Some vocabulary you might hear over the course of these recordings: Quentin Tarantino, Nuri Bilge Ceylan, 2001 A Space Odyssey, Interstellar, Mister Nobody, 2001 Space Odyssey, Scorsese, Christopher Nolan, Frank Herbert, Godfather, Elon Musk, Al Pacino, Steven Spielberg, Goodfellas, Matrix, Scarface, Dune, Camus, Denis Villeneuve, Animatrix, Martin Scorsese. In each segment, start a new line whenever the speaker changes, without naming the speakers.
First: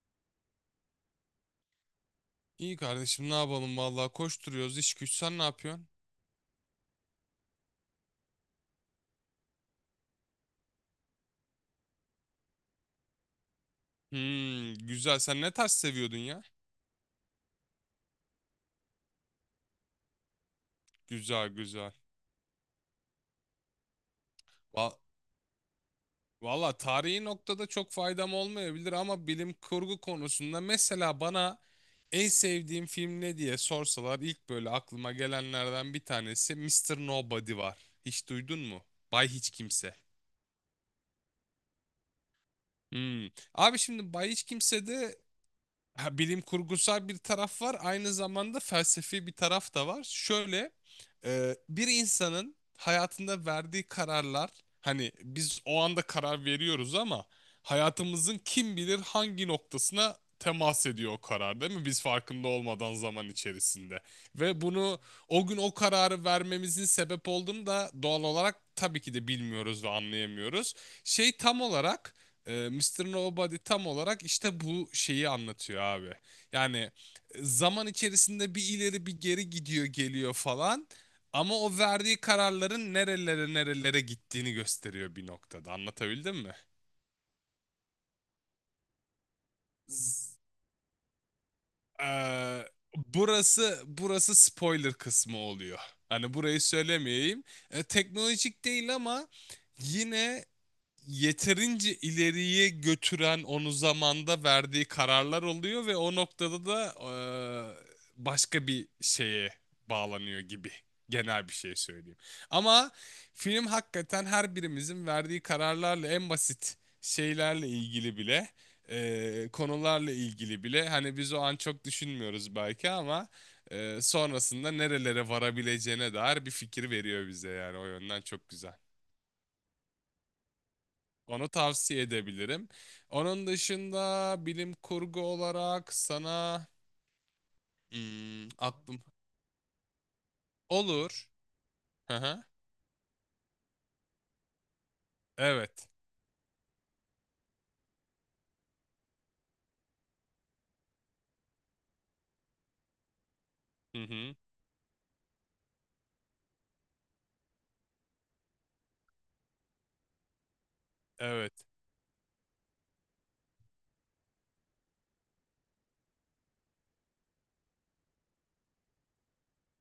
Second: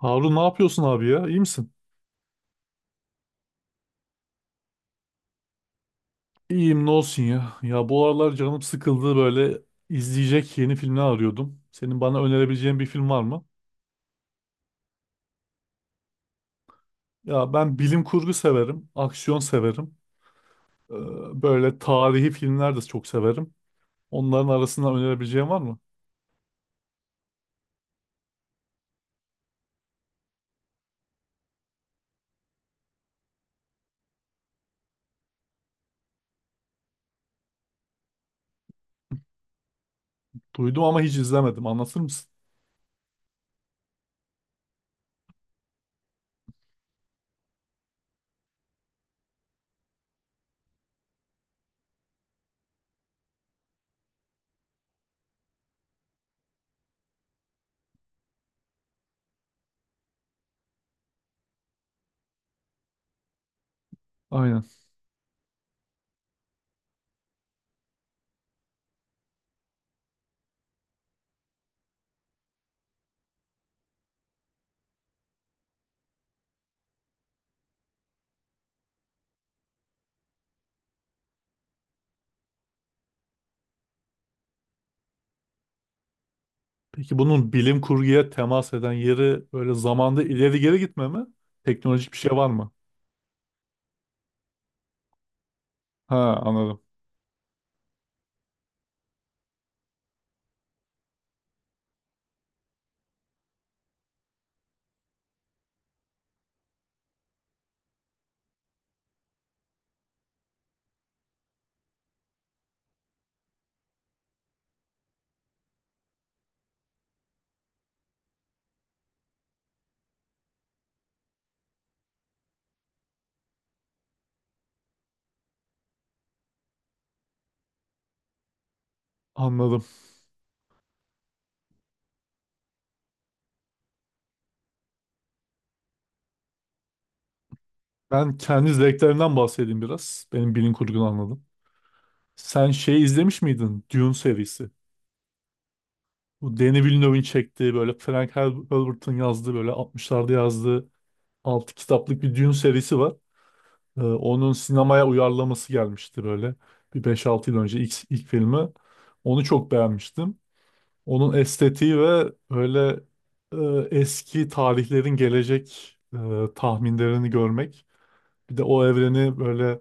Harun, ne yapıyorsun abi ya? İyi misin?
İyi kardeşim, ne yapalım vallahi, koşturuyoruz iş güç. Sen ne yapıyorsun?
İyiyim, ne olsun ya. Ya bu aralar canım sıkıldı, böyle izleyecek yeni filmler arıyordum. Senin bana önerebileceğin bir film var mı?
Hmm, güzel. Sen ne tarz seviyordun ya?
Ya ben bilim kurgu severim, aksiyon severim. Ee,
Güzel
Böyle
güzel.
tarihi filmler de çok severim. Onların
Va
arasından önerebileceğin var mı?
valla tarihi noktada çok faydam olmayabilir, ama bilim kurgu konusunda mesela bana en sevdiğim film ne diye sorsalar ilk böyle aklıma gelenlerden bir tanesi Mister Nobody var. Hiç duydun mu? Bay Hiç Kimse.
Duydum ama hiç izlemedim. Anlatır mısın?
Hmm. Abi, şimdi Bay Hiç Kimse'de ha, bilim kurgusal bir taraf var. Aynı zamanda felsefi bir taraf da var. Şöyle, bir insanın hayatında verdiği kararlar, hani biz o anda karar veriyoruz ama hayatımızın kim bilir hangi noktasına temas ediyor o karar, değil mi? Biz farkında olmadan, zaman içerisinde. Ve
Aynen.
bunu, o gün o kararı vermemizin sebep olduğunu da doğal olarak tabii ki de bilmiyoruz ve anlayamıyoruz. Şey, tam olarak Mr. Nobody tam olarak işte bu şeyi anlatıyor abi. Yani zaman içerisinde bir ileri bir geri gidiyor geliyor falan. Ama o verdiği kararların nerelere nerelere gittiğini gösteriyor bir noktada. Anlatabildim mi?
Peki bunun bilim kurguya temas eden yeri böyle zamanda
Z-
ileri geri gitme mi? Teknolojik bir şey var
e,
mı?
burası spoiler kısmı oluyor.
Ha,
Hani burayı
anladım.
söylemeyeyim. Teknolojik değil, ama yine yeterince ileriye götüren onu zamanda verdiği kararlar oluyor ve o noktada da başka bir şeye bağlanıyor gibi. Genel bir şey söyleyeyim. Ama film hakikaten her birimizin verdiği kararlarla en basit şeylerle ilgili bile, konularla ilgili bile, hani biz o an çok düşünmüyoruz belki ama sonrasında nerelere varabileceğine dair bir fikir veriyor bize, yani o yönden çok güzel.
Anladım.
Onu tavsiye edebilirim. Onun dışında bilim kurgu olarak sana
Ben kendi
aklım.
zevklerinden bahsedeyim biraz. Benim bilim kurgunu
Olur.
anladım.
Hı hı.
Sen şey izlemiş miydin? Dune serisi.
Evet.
Bu Denis Villeneuve'in çektiği, böyle Frank Herbert'ın yazdığı, böyle 60'larda yazdığı 6 kitaplık bir Dune serisi var.
Hı hı.
Onun sinemaya uyarlaması gelmişti böyle. Bir beş altı yıl önce ilk filmi. Onu çok beğenmiştim. Onun
Evet.
estetiği ve böyle eski tarihlerin gelecek tahminlerini görmek. Bir de o evreni böyle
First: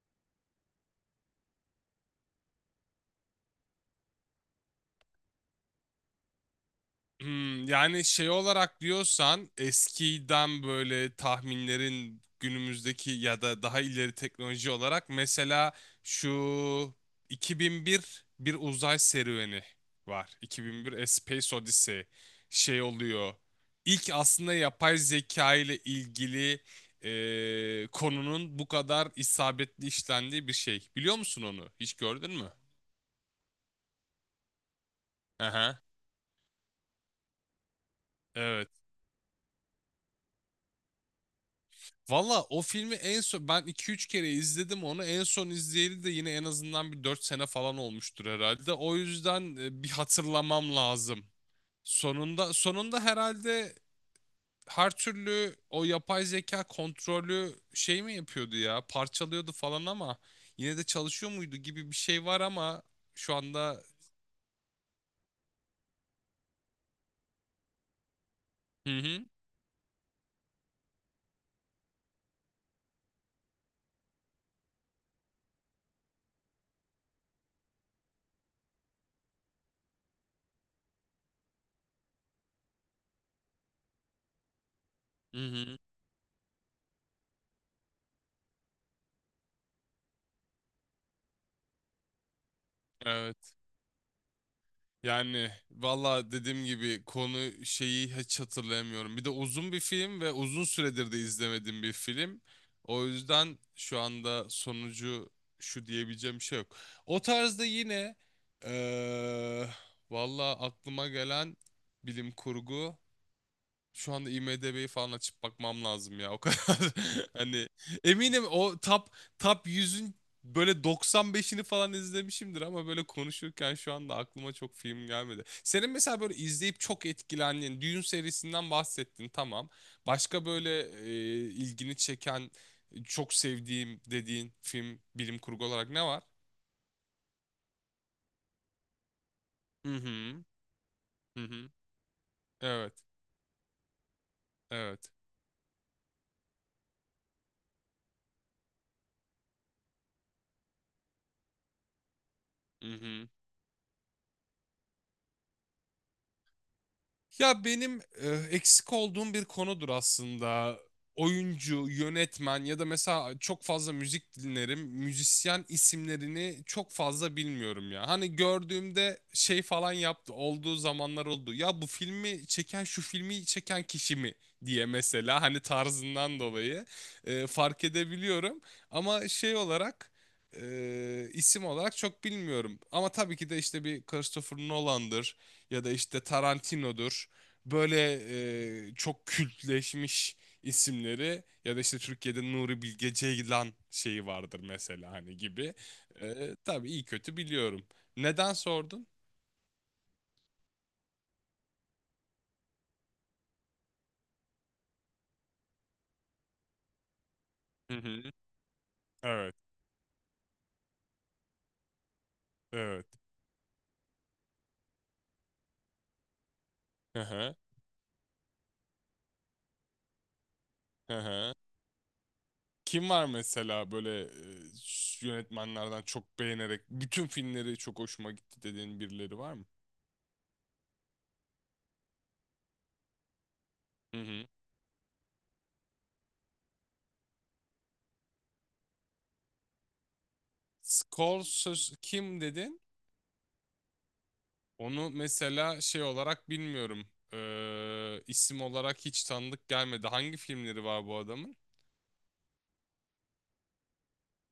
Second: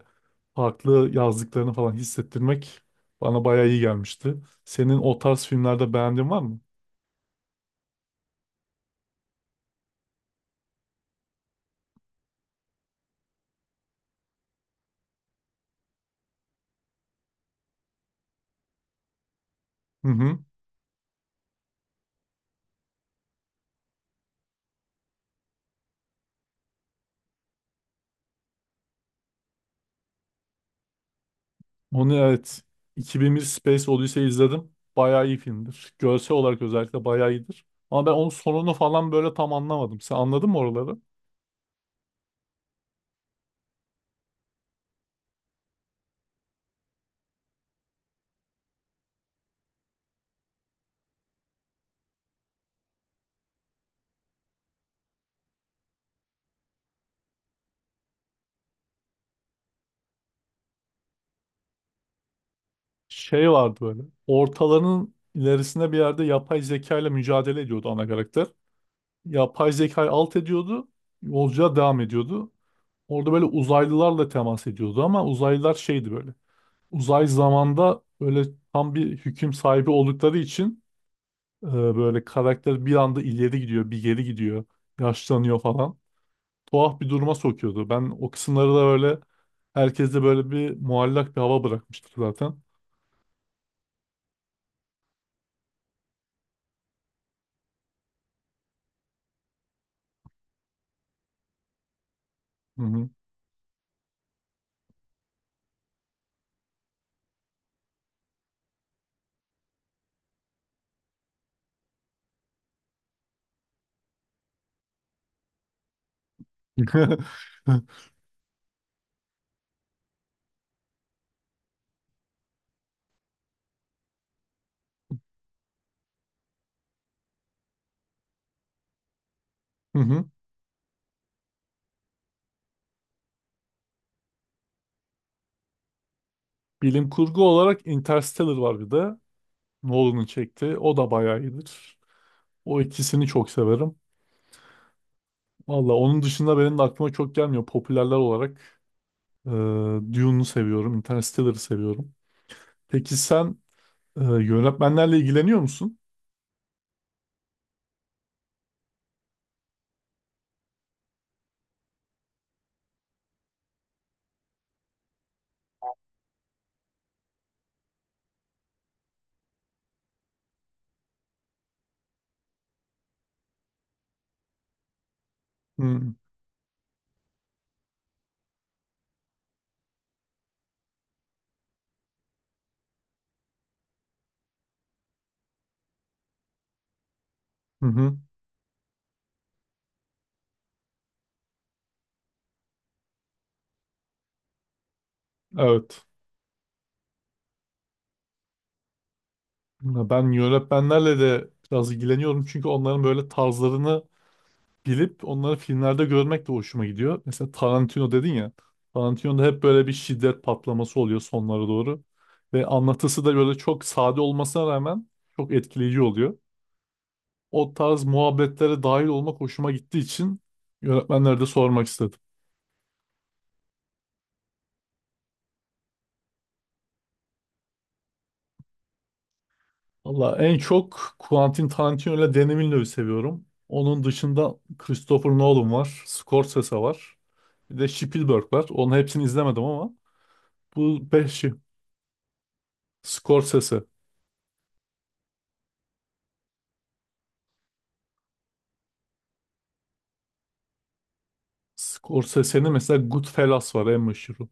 farklı yazdıklarını falan hissettirmek bana bayağı iyi gelmişti. Senin o tarz filmlerde beğendiğin var mı?
Hmm, yani şey olarak diyorsan eskiden böyle tahminlerin günümüzdeki ya da daha ileri teknoloji olarak mesela, şu 2001 bir uzay serüveni
Hı
var.
hı.
2001 A Space Odyssey şey oluyor. İlk, aslında yapay zeka ile ilgili konunun bu kadar isabetli işlendiği bir şey. Biliyor musun onu? Hiç
Onu
gördün mü?
evet, 2001 Space Odyssey izledim. Bayağı iyi
Aha.
filmdir. Görsel olarak özellikle bayağı iyidir. Ama ben onun sonunu falan böyle tam anlamadım. Sen anladın mı oraları?
Valla o filmi en son ben 2-3 kere izledim onu. En son izleyeli de yine en azından bir 4 sene falan olmuştur herhalde. O yüzden bir hatırlamam lazım. Sonunda herhalde, her türlü o yapay zeka kontrolü şey mi yapıyordu ya? Parçalıyordu falan, ama yine de çalışıyor muydu gibi bir şey var. Ama şu
Şey vardı
anda.
böyle. Ortalarının ilerisinde bir yerde yapay zeka ile mücadele ediyordu ana karakter.
Hı hı.
Yapay zekayı alt ediyordu. Yolculuğa devam ediyordu. Orada böyle uzaylılarla temas ediyordu ama uzaylılar şeydi böyle. Uzay zamanda böyle tam bir hüküm sahibi oldukları için böyle karakter bir anda ileri gidiyor, bir geri gidiyor,
Hı
yaşlanıyor
hı.
falan. Tuhaf bir duruma sokuyordu. Ben o kısımları da böyle herkeste böyle bir muallak bir hava bırakmıştı zaten.
Evet. Yani valla dediğim gibi, konu şeyi hiç hatırlayamıyorum. Bir de uzun bir film ve uzun süredir de izlemediğim bir film.
Hı
O
hı.
yüzden şu anda sonucu şu diyebileceğim bir şey yok. O tarzda yine, eee valla aklıma gelen bilim kurgu. Şu anda IMDb'yi falan açıp bakmam lazım ya, o kadar. Hani eminim o top yüzün böyle 95'ini falan izlemişimdir, ama böyle konuşurken şu anda aklıma çok film gelmedi. Senin mesela böyle izleyip çok etkilendiğin Dune serisinden bahsettin, tamam.
Hı hı.
Başka böyle ilgini çeken, çok sevdiğim dediğin film, bilim kurgu olarak ne var?
Bilim kurgu olarak Interstellar var bir de.
Hı
Nolan'ın
hı.
çekti. O da bayağı
Hı hı.
iyidir. O
Evet.
ikisini çok severim.
Evet.
Valla onun dışında benim de aklıma çok gelmiyor. Popülerler olarak e, Dune'u seviyorum. Interstellar'ı seviyorum.
Hı
Peki
hı.
sen yönetmenlerle ilgileniyor musun?
Ya benim eksik olduğum bir konudur aslında. Oyuncu, yönetmen, ya da mesela çok fazla müzik dinlerim, müzisyen isimlerini çok fazla bilmiyorum ya. Hani gördüğümde şey falan yaptı, olduğu zamanlar oldu. Ya bu filmi çeken şu filmi çeken kişi mi diye, mesela hani
Hı
tarzından dolayı fark edebiliyorum. Ama şey olarak, isim olarak çok bilmiyorum. Ama tabii ki de işte bir Christopher Nolan'dır ya da işte Tarantino'dur.
hı.
Böyle
Hı.
çok kültleşmiş isimleri, ya da işte Türkiye'de Nuri Bilge Ceylan şeyi vardır mesela, hani gibi.
Evet.
Tabii iyi kötü biliyorum. Neden sordun?
Ya ben yönetmenlerle de biraz ilgileniyorum. Çünkü onların böyle tarzlarını bilip onları filmlerde görmek de hoşuma gidiyor. Mesela
Hı
Tarantino
hı.
dedin ya. Tarantino'da
Evet,
hep böyle bir şiddet patlaması oluyor sonlara doğru. Ve
evet.
anlatısı da böyle çok sade olmasına rağmen çok etkileyici oluyor.
Hı hı,
O tarz muhabbetlere dahil olmak hoşuma gittiği için
hı
yönetmenlere de
hı.
sormak istedim.
Kim var mesela böyle yönetmenlerden çok beğenerek, bütün filmleri çok hoşuma gitti dediğin birileri var mı?
Valla en çok Quentin Tarantino ile Danny Villeneuve'ü seviyorum. Onun
Hı hı.
dışında Christopher Nolan var, Scorsese var. Bir de Spielberg var. Onun hepsini izlemedim ama bu beşi.
Scorsese kim dedin?
Scorsese.
Onu mesela şey olarak bilmiyorum. İsim olarak hiç tanıdık gelmedi. Hangi filmleri var bu adamın?
Scorsese'nin mesela Goodfellas var en meşhuru.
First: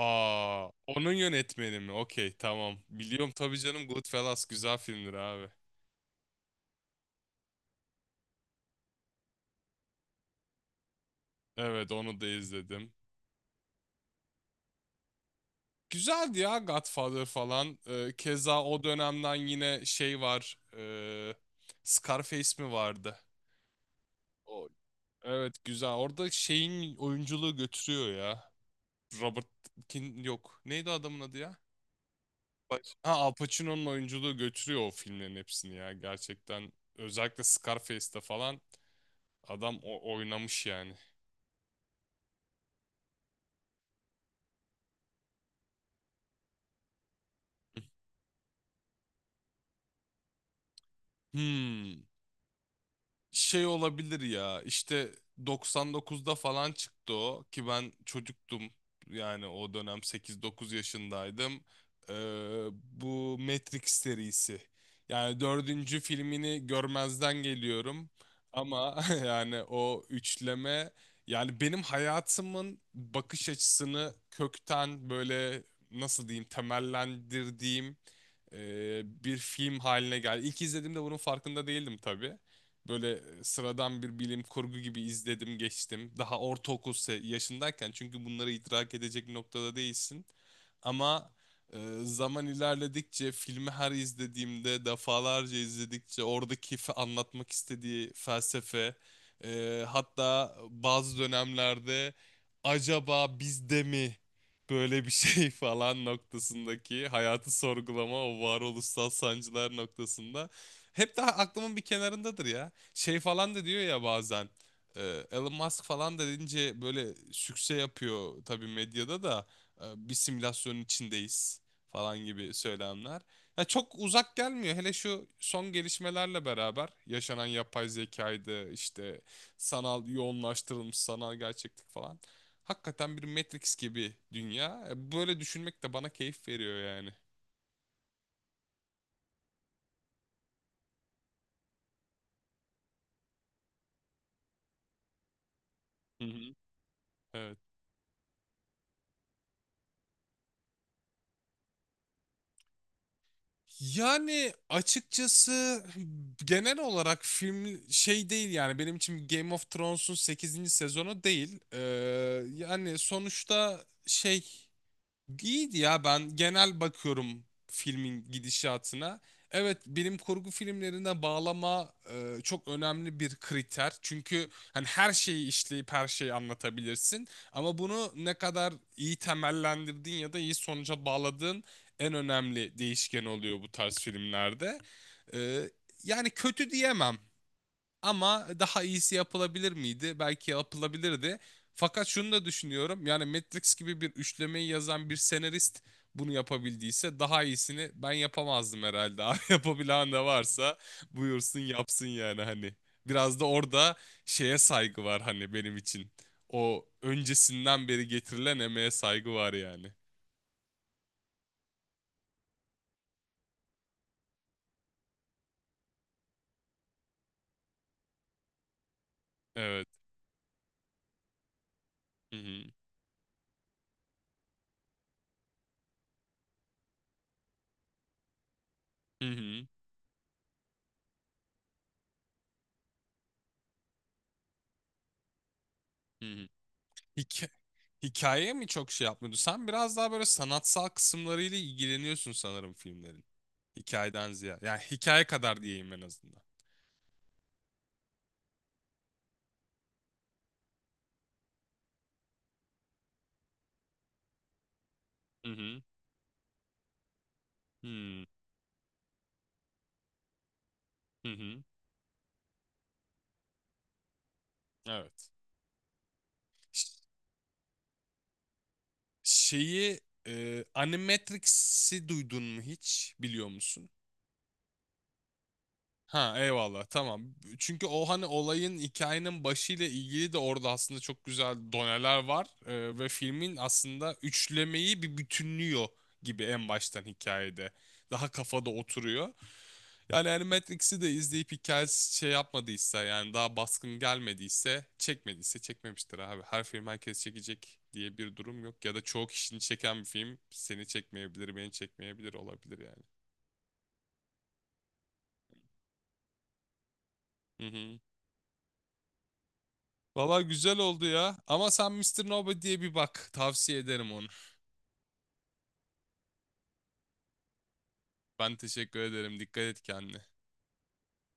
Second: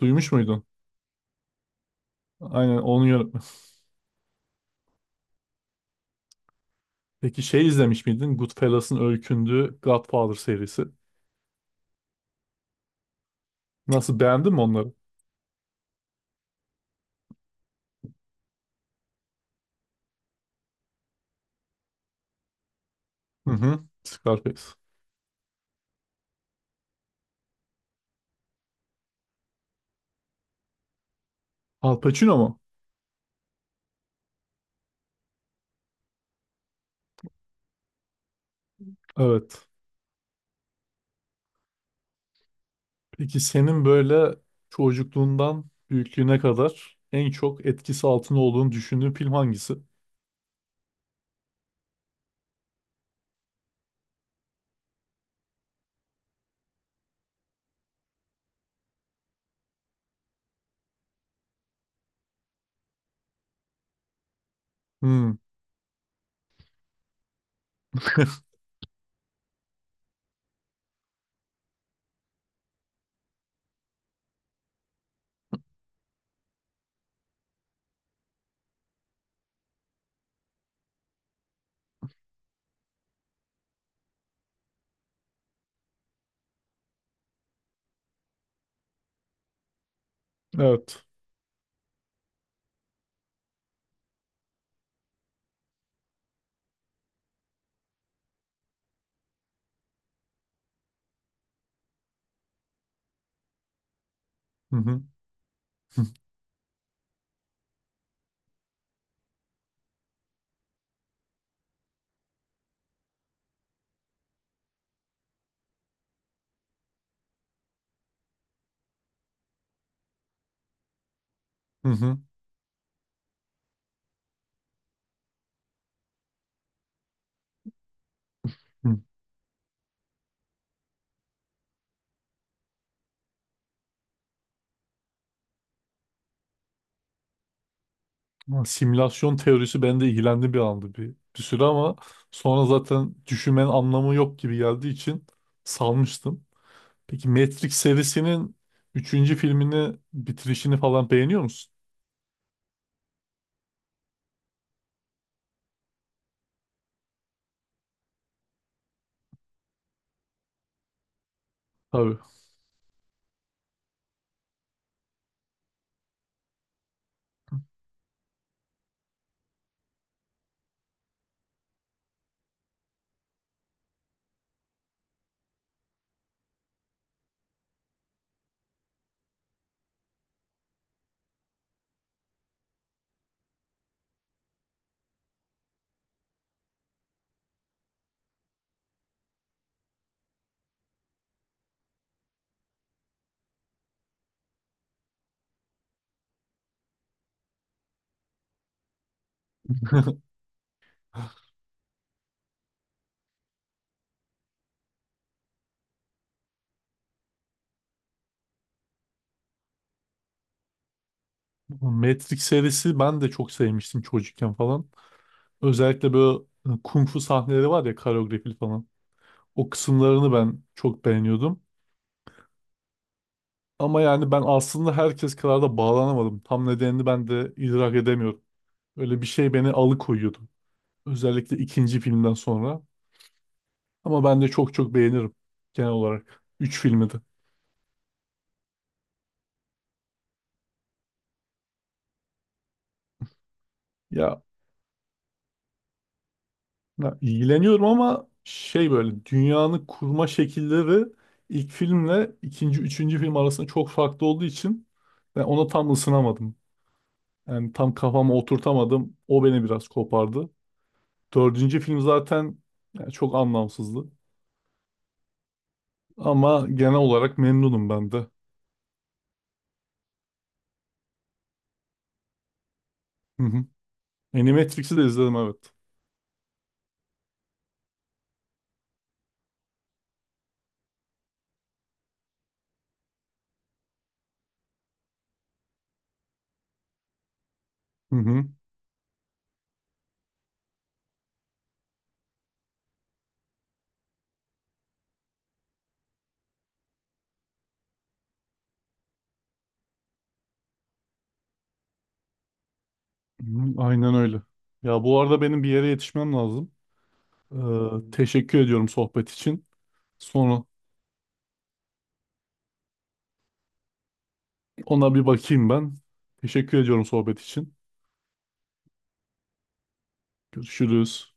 Duymuş muydun?
onun yönetmeni mi? Okey,
Aynen,
tamam.
onun
Biliyorum
yönetmeni.
tabii canım, Goodfellas güzel filmdir abi.
Peki şey izlemiş miydin? Goodfellas'ın öykündüğü Godfather serisi.
Evet, onu da izledim.
Nasıl, beğendin mi onları?
Güzeldi ya Godfather falan. Keza o dönemden yine şey var. Scarface mi vardı?
Hı hı. Scarface.
O, evet, güzel. Orada şeyin oyunculuğu götürüyor ya. Robert Kin yok. Neydi adamın adı ya?
Al Pacino mu?
Al Pacino'nun oyunculuğu götürüyor o filmlerin hepsini ya, gerçekten. Özellikle Scarface'te falan
Evet.
adam o oynamış yani.
Peki senin böyle çocukluğundan büyüklüğüne kadar en çok etkisi altında olduğunu düşündüğün film hangisi?
Hmm. Şey olabilir ya, işte 99'da falan çıktı o, ki ben çocuktum, yani o dönem 8-9 yaşındaydım. Ee, bu Matrix serisi,
Hmm.
yani dördüncü filmini görmezden geliyorum ama yani o üçleme, yani benim hayatımın bakış açısını kökten böyle, nasıl diyeyim, temellendirdiğim bir film haline geldi. İlk izlediğimde bunun farkında değildim tabii. Böyle sıradan bir bilim kurgu gibi izledim geçtim. Daha ortaokul yaşındayken, çünkü bunları idrak edecek noktada değilsin.
Evet.
Ama e, zaman ilerledikçe, filmi her izlediğimde, defalarca izledikçe, oradaki anlatmak istediği felsefe, hatta bazı dönemlerde acaba biz de mi
Hı hı.
böyle bir şey falan noktasındaki hayatı sorgulama, o varoluşsal sancılar noktasında hep daha aklımın bir kenarındadır ya, şey falan da diyor ya bazen. e, Elon Musk falan da deyince böyle sükse yapıyor tabii medyada da, bir simülasyonun içindeyiz
Hı hı.
falan gibi söylemler. Ya çok uzak gelmiyor, hele şu son gelişmelerle beraber yaşanan yapay zekaydı,
Hı.
işte sanal yoğunlaştırılmış sanal gerçeklik falan. Hakikaten bir Matrix gibi dünya. Böyle düşünmek de bana keyif veriyor yani.
Ama Simülasyon teorisi bende ilgilendi bir anda bir süre, ama sonra zaten düşünmenin anlamı yok gibi geldiği için
Hı
salmıştım.
hı.
Peki
Evet.
Matrix serisinin üçüncü filmini bitirişini falan beğeniyor musun?
Yani açıkçası genel olarak film şey değil, yani benim için Game of Thrones'un sekizinci sezonu değil.
Tabii.
Yani sonuçta şey, İyiydi ya, ben genel bakıyorum filmin gidişatına. Evet, bilim kurgu filmlerine bağlama çok önemli bir kriter. Çünkü hani her şeyi işleyip her şeyi anlatabilirsin. Ama bunu ne kadar iyi temellendirdin ya da iyi sonuca bağladığın, en önemli değişken oluyor bu tarz filmlerde. E, yani kötü diyemem. Ama daha iyisi yapılabilir miydi? Belki yapılabilirdi. Fakat şunu da düşünüyorum. Yani Matrix gibi bir üçlemeyi yazan bir senarist bunu yapabildiyse, daha iyisini ben yapamazdım herhalde. Abi yapabilen de varsa buyursun yapsın yani, hani. Biraz da orada şeye saygı var, hani benim için. O öncesinden beri getirilen emeğe saygı var yani.
Matrix serisi ben de çok sevmiştim çocukken falan. Özellikle böyle hani kung fu sahneleri var ya, koreografili falan. O
Evet.
kısımlarını ben çok beğeniyordum.
Hı hı.
Ama yani ben aslında herkes kadar da bağlanamadım. Tam nedenini ben de idrak edemiyorum. Öyle bir
Hı
şey
hı.
beni alıkoyuyordu. Özellikle ikinci filmden sonra. Ama ben de çok çok beğenirim genel
Hı
olarak.
hı.
Üç filmi de.
Hikayeye mi çok şey yapmıyordu? Sen biraz daha böyle sanatsal kısımlarıyla ilgileniyorsun sanırım filmlerin, hikayeden
Ya,
ziyade. Yani hikaye kadar diyeyim en azından.
ya ilgileniyorum ama şey, böyle dünyanın kurma şekilleri ilk filmle ikinci, üçüncü film arasında çok farklı olduğu için ben
Hı
ona
hı.
tam ısınamadım. Yani tam
Hmm.
kafama oturtamadım. O beni biraz kopardı.
Hı hı.
Dördüncü film zaten yani çok anlamsızdı.
Evet.
Ama
Ş-
genel olarak memnunum ben de.
Şeyi, Animatrix'i duydun mu hiç?
Hı
Biliyor
hı.
musun?
Animatrix'i de izledim, evet.
Ha, eyvallah, tamam. Çünkü o hani olayın, hikayenin başıyla ilgili de orada aslında çok güzel doneler var. Ve filmin aslında üçlemeyi bir bütünlüyor gibi, en baştan hikayede.
Hı
Daha
hı.
kafada oturuyor. Yani hani Matrix'i de izleyip hikayesi şey yapmadıysa, yani daha baskın gelmediyse, çekmediyse çekmemiştir abi. Her film herkes çekecek diye bir durum yok. Ya da çoğu kişinin çeken bir film seni çekmeyebilir, beni çekmeyebilir, olabilir yani.
Hı, aynen öyle. Ya bu arada benim bir yere yetişmem lazım.
Hı hı.
Hmm. Teşekkür ediyorum sohbet için.
Valla
Sonra
güzel oldu ya. Ama sen Mister Nobody'ye bir bak, tavsiye ederim onu.
ona bir bakayım ben. Teşekkür ediyorum sohbet için.
Ben teşekkür ederim. Dikkat et kendine.
Görüşürüz.